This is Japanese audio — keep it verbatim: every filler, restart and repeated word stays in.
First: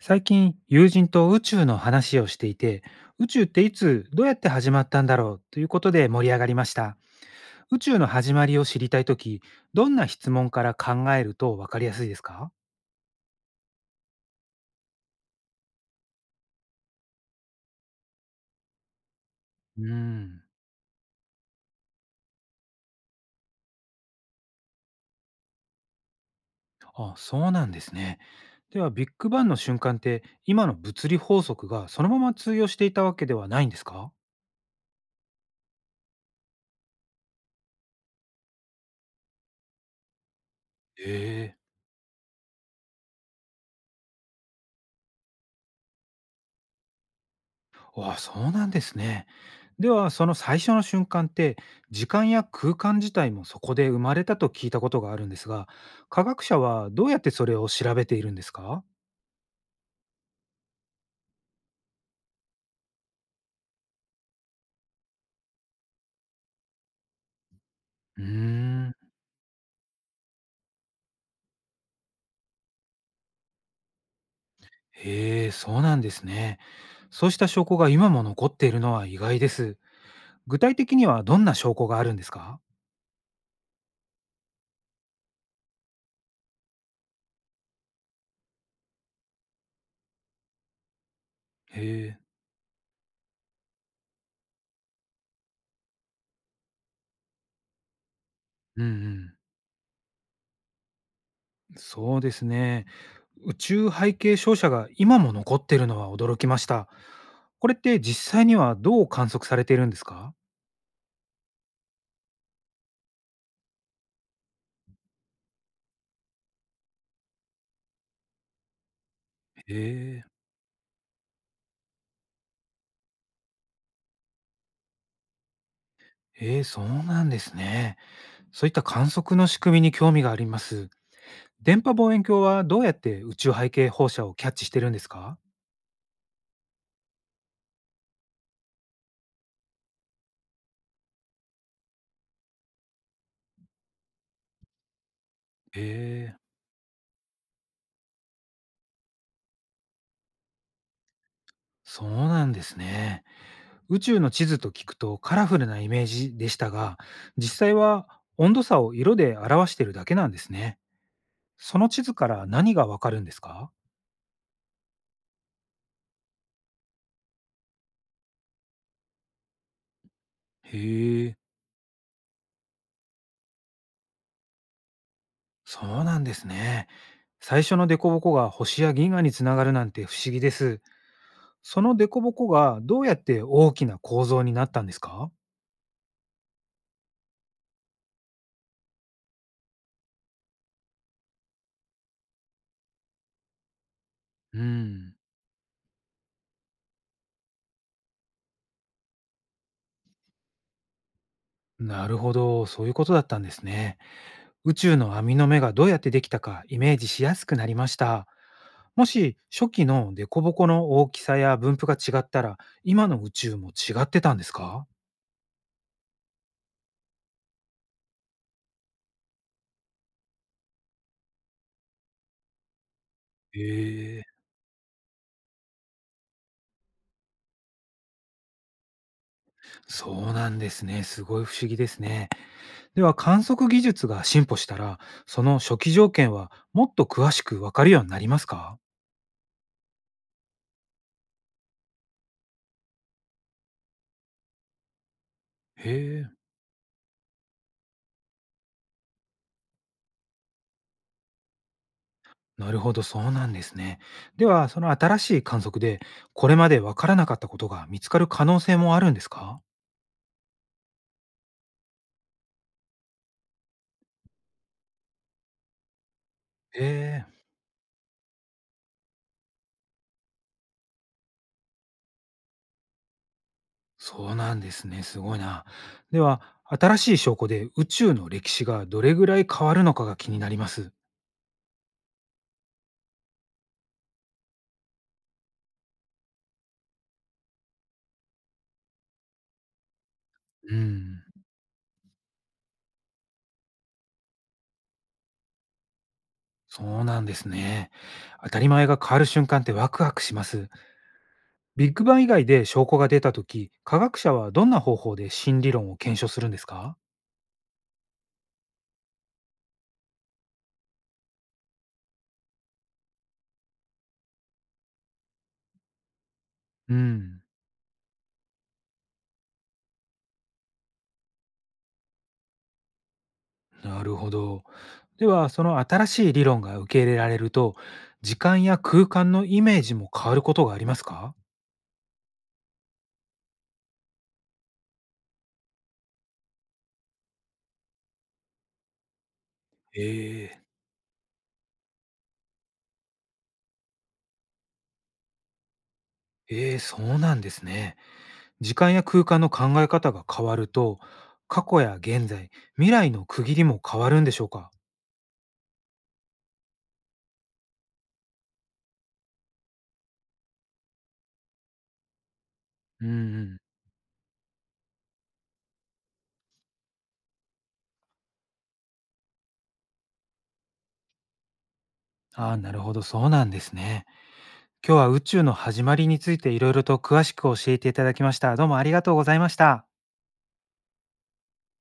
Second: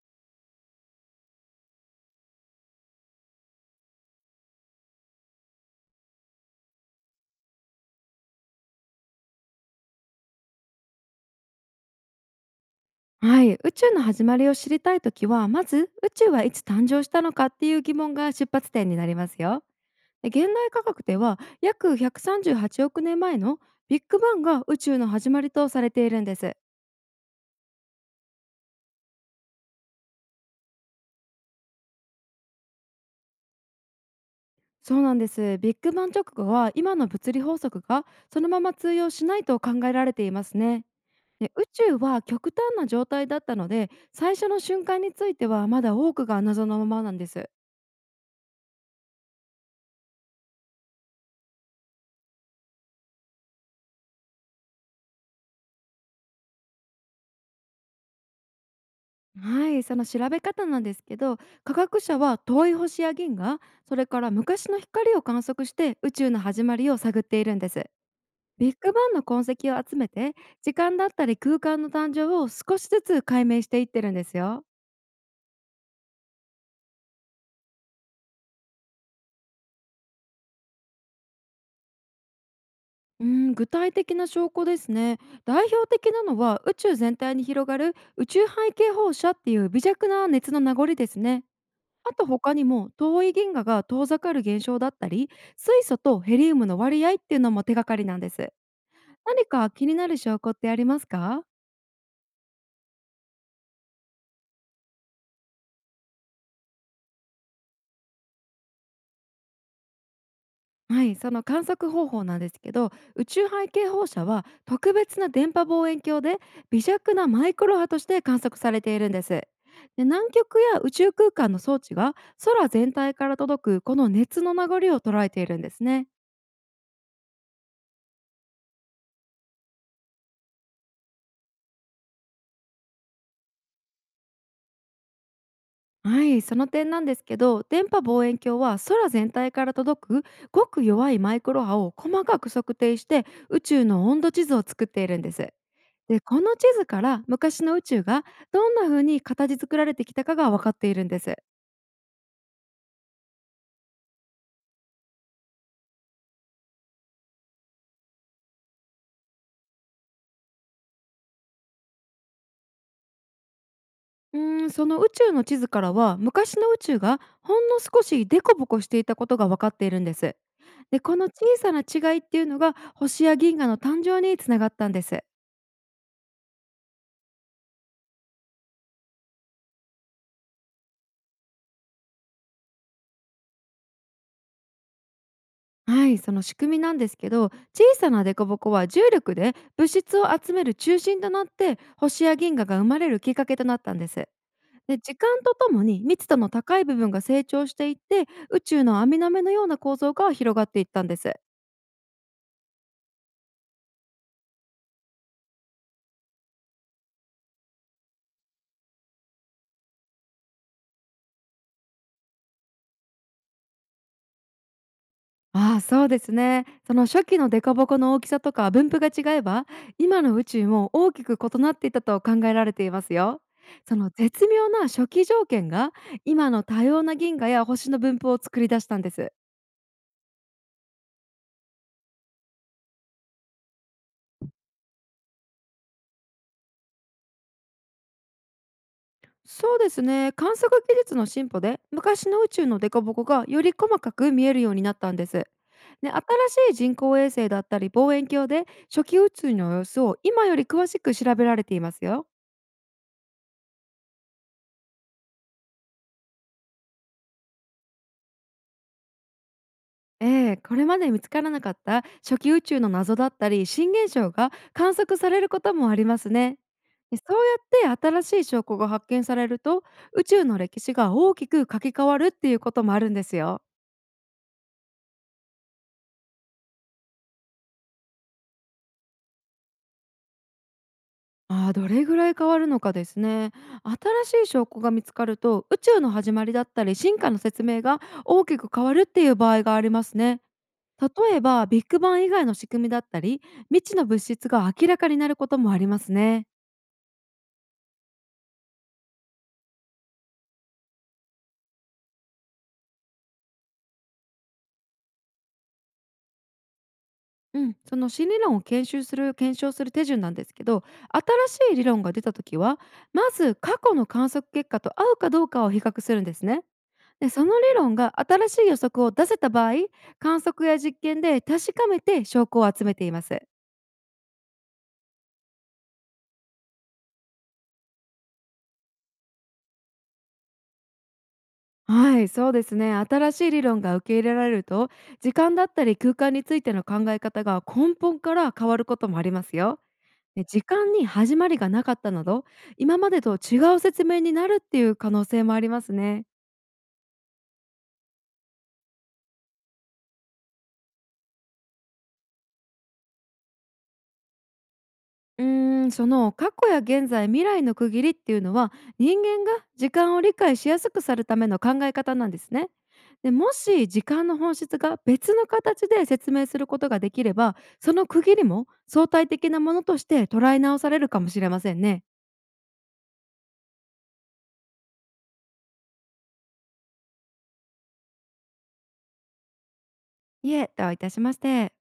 最近、友人と宇宙の話をしていて、宇宙っていつ、どうやって始まったんだろうということで盛り上がりました。宇宙の始まりを知りたいとき、どんな質問から考えるとわかりやすいですか？はい、宇宙の始まりを知りたいときは、まず宇宙はいつ誕生したのかっていう疑問が出発点になりますよ。うーで、ん。現代科学では約ひゃくさんじゅうはちおく年前のビッグバンが宇宙の始まりとされているんです。あ、そうなんですね。では、ビッグバンの瞬間って、今の物理法則がそのまま通用していたわけではないんですか？そうなんです。ビッグバン直後は今の物理法則がそのまま通用しないと考えられていますね。へで、え。宇宙は極端な状態だったので、最初の瞬間についてはまだ多くが謎のままなんです。わあ、そうなんですね。では、その最初の瞬間って、時間や空間自体もそこで生まれたと聞いたことがあるんですが、科学者はどうやってそれを調べているんですか？はい、その調べ方なんですけど、科学者は遠い星や銀河、それから昔の光を観測して宇宙の始まりを探っているんです。うービッグん。バンの痕跡を集めて、時間だったり空間の誕生を少しずつ解明していってるんですよ。へえ、そうなんですね。そうした証拠が今も残っているのは意外です。具体的にはどんな証拠があるんですか？うん、具体的な証拠ですね。代表的なのは、宇宙全体に広がる宇宙背景放射っていう微弱な熱の名残ですね。へあえ。と他にも、遠い銀河が遠ざかる現象だったり、水素とヘリウムの割合っていうのも手がかりなんです。うんうん。何か気になる証拠ってありますか？そうですね。宇宙背景照射が今も残っているのは驚きました。これって実際にはどう観測されているんですか？はい、その観測方法なんですけど、宇宙背景放射は特別な電波望遠鏡で微弱なマイクロ波として観測されているんです。で、ええ。南極や宇宙空間の装置が空全体から届くこの熱の流れを捉えているんですね。ええ、そうなんですね。そういった観測の仕組みに興味があります。電波望遠鏡はどうやって宇宙背景放射をキャッチしてるんですか？はい、その点なんですけど、電波望遠鏡は空全体から届くごく弱いマイクロ波を細かく測定して宇宙の温度地図を作っているんです。えで、え、この地図から昔の宇宙がどんな風に形作られてきたかが分かっているんです。そうなんですね。宇宙の地図と聞くとカラフルなイメージでしたが、実際は温度差を色で表してるだけなんですね。その地図から何がわかるんですか？うーん、その宇宙の地図からは、昔の宇宙がほんの少しデコボコしていたことが分かっているんです。へで、この小え、さな違いっていうのが星や銀河の誕生につながったんです。そうなんですね。最初の凸凹が星や銀河につながるなんて不思議です。その凸凹がどうやって大きな構造になったんですか？はい、その仕組みなんですけど、小さな凸凹は重力で物質を集める中心となって、星や銀河が生まれるきっかけとなったんです。うで、ん。時間とともに密度の高い部分が成長していって、宇宙の網の目のような構造が広がっていったんです。なるほど、そういうことだったんですね。宇宙の網の目がどうやってできたかイメージしやすくなりました。もし初期の凸凹の大きさや分布が違ったら、今の宇宙も違ってたんですか？ああ、そうですね。その初期の凸凹の大きさとか分布が違えば、今の宇宙も大きく異なっていたと考えられていますよ。そのええ、絶妙な初期条件が今の多様な銀河や星の分布を作り出したんです。そうなんですね。すごい不思議ですね。では観測技術が進歩したら、その初期条件はもっと詳しくわかるようになりますか？そうですね、観測技術の進歩で昔の宇宙の凸凹がより細かく見えるようになったんです。へで、新え。しい人工衛星だったり望遠鏡で初期宇宙の様子を今より詳しく調べられていますよ。なるほど、そうなんですね。では、その新しい観測で、これまでわからなかったことが見つかる可能性もあるんですか？ええ、これまで見つからなかった初期宇宙の謎だったり新現象が観測されることもありますね。えで、そえ、うやって新しい証拠が発見されると、宇宙の歴史が大きく書き換わるっていうこともあるんですよ。そうなんですね。すごいな。では、新しい証拠で宇宙の歴史がどれぐらい変わるのかが気になります。ああ、どれぐらい変わるのかですね。新しい証拠が見つかると、宇宙の始まりだったり進化の説明が大きく変わるっていう場合がありますね。うん、例えば、ビッグバン以外の仕組みだったり、未知の物質が明らかになることもありますね。そうなんですね。当たり前が変わる瞬間ってワクワクします。ビッグバン以外で証拠が出たとき、科学者はどんな方法で新理論を検証するんですか？うん、その新理論を研修する検証する手順なんですけど、新しい理論が出た時は、まず過去の観測結果と合うかどうかを比較するんですね。うで、ん。その理論が新しい予測を出せた場合、観測や実験で確かめて証拠を集めています。なるほど。では、その新しい理論が受け入れられると、時間や空間のイメージも変わることがありますか？はい、そうですね。新しい理論が受け入れられると、時間だったり空間についての考え方が根本から変わることもありますよ。で、え時え。間に始まりがなかったなど、今までと違う説明になるっていう可能性もありますね。ええ、そうなんですね。時間や空間の考え方が変わると、過去や現在、未来の区切りも変わるんでしょうか？うーん、その過去や現在、未来の区切りっていうのは、人間が時間を理解しやすくするための考え方なんですね。うんで、うもん。し時間の本質が別の形で説明することができれば、その区切りも相対的なものとして捉え直されるかもしれませんね。ああ、なるほど、そうなんですね。今日は宇宙の始まりについていろいろと詳しく教えていただきました。どうもありがとうございました。いえ、どういたしまして。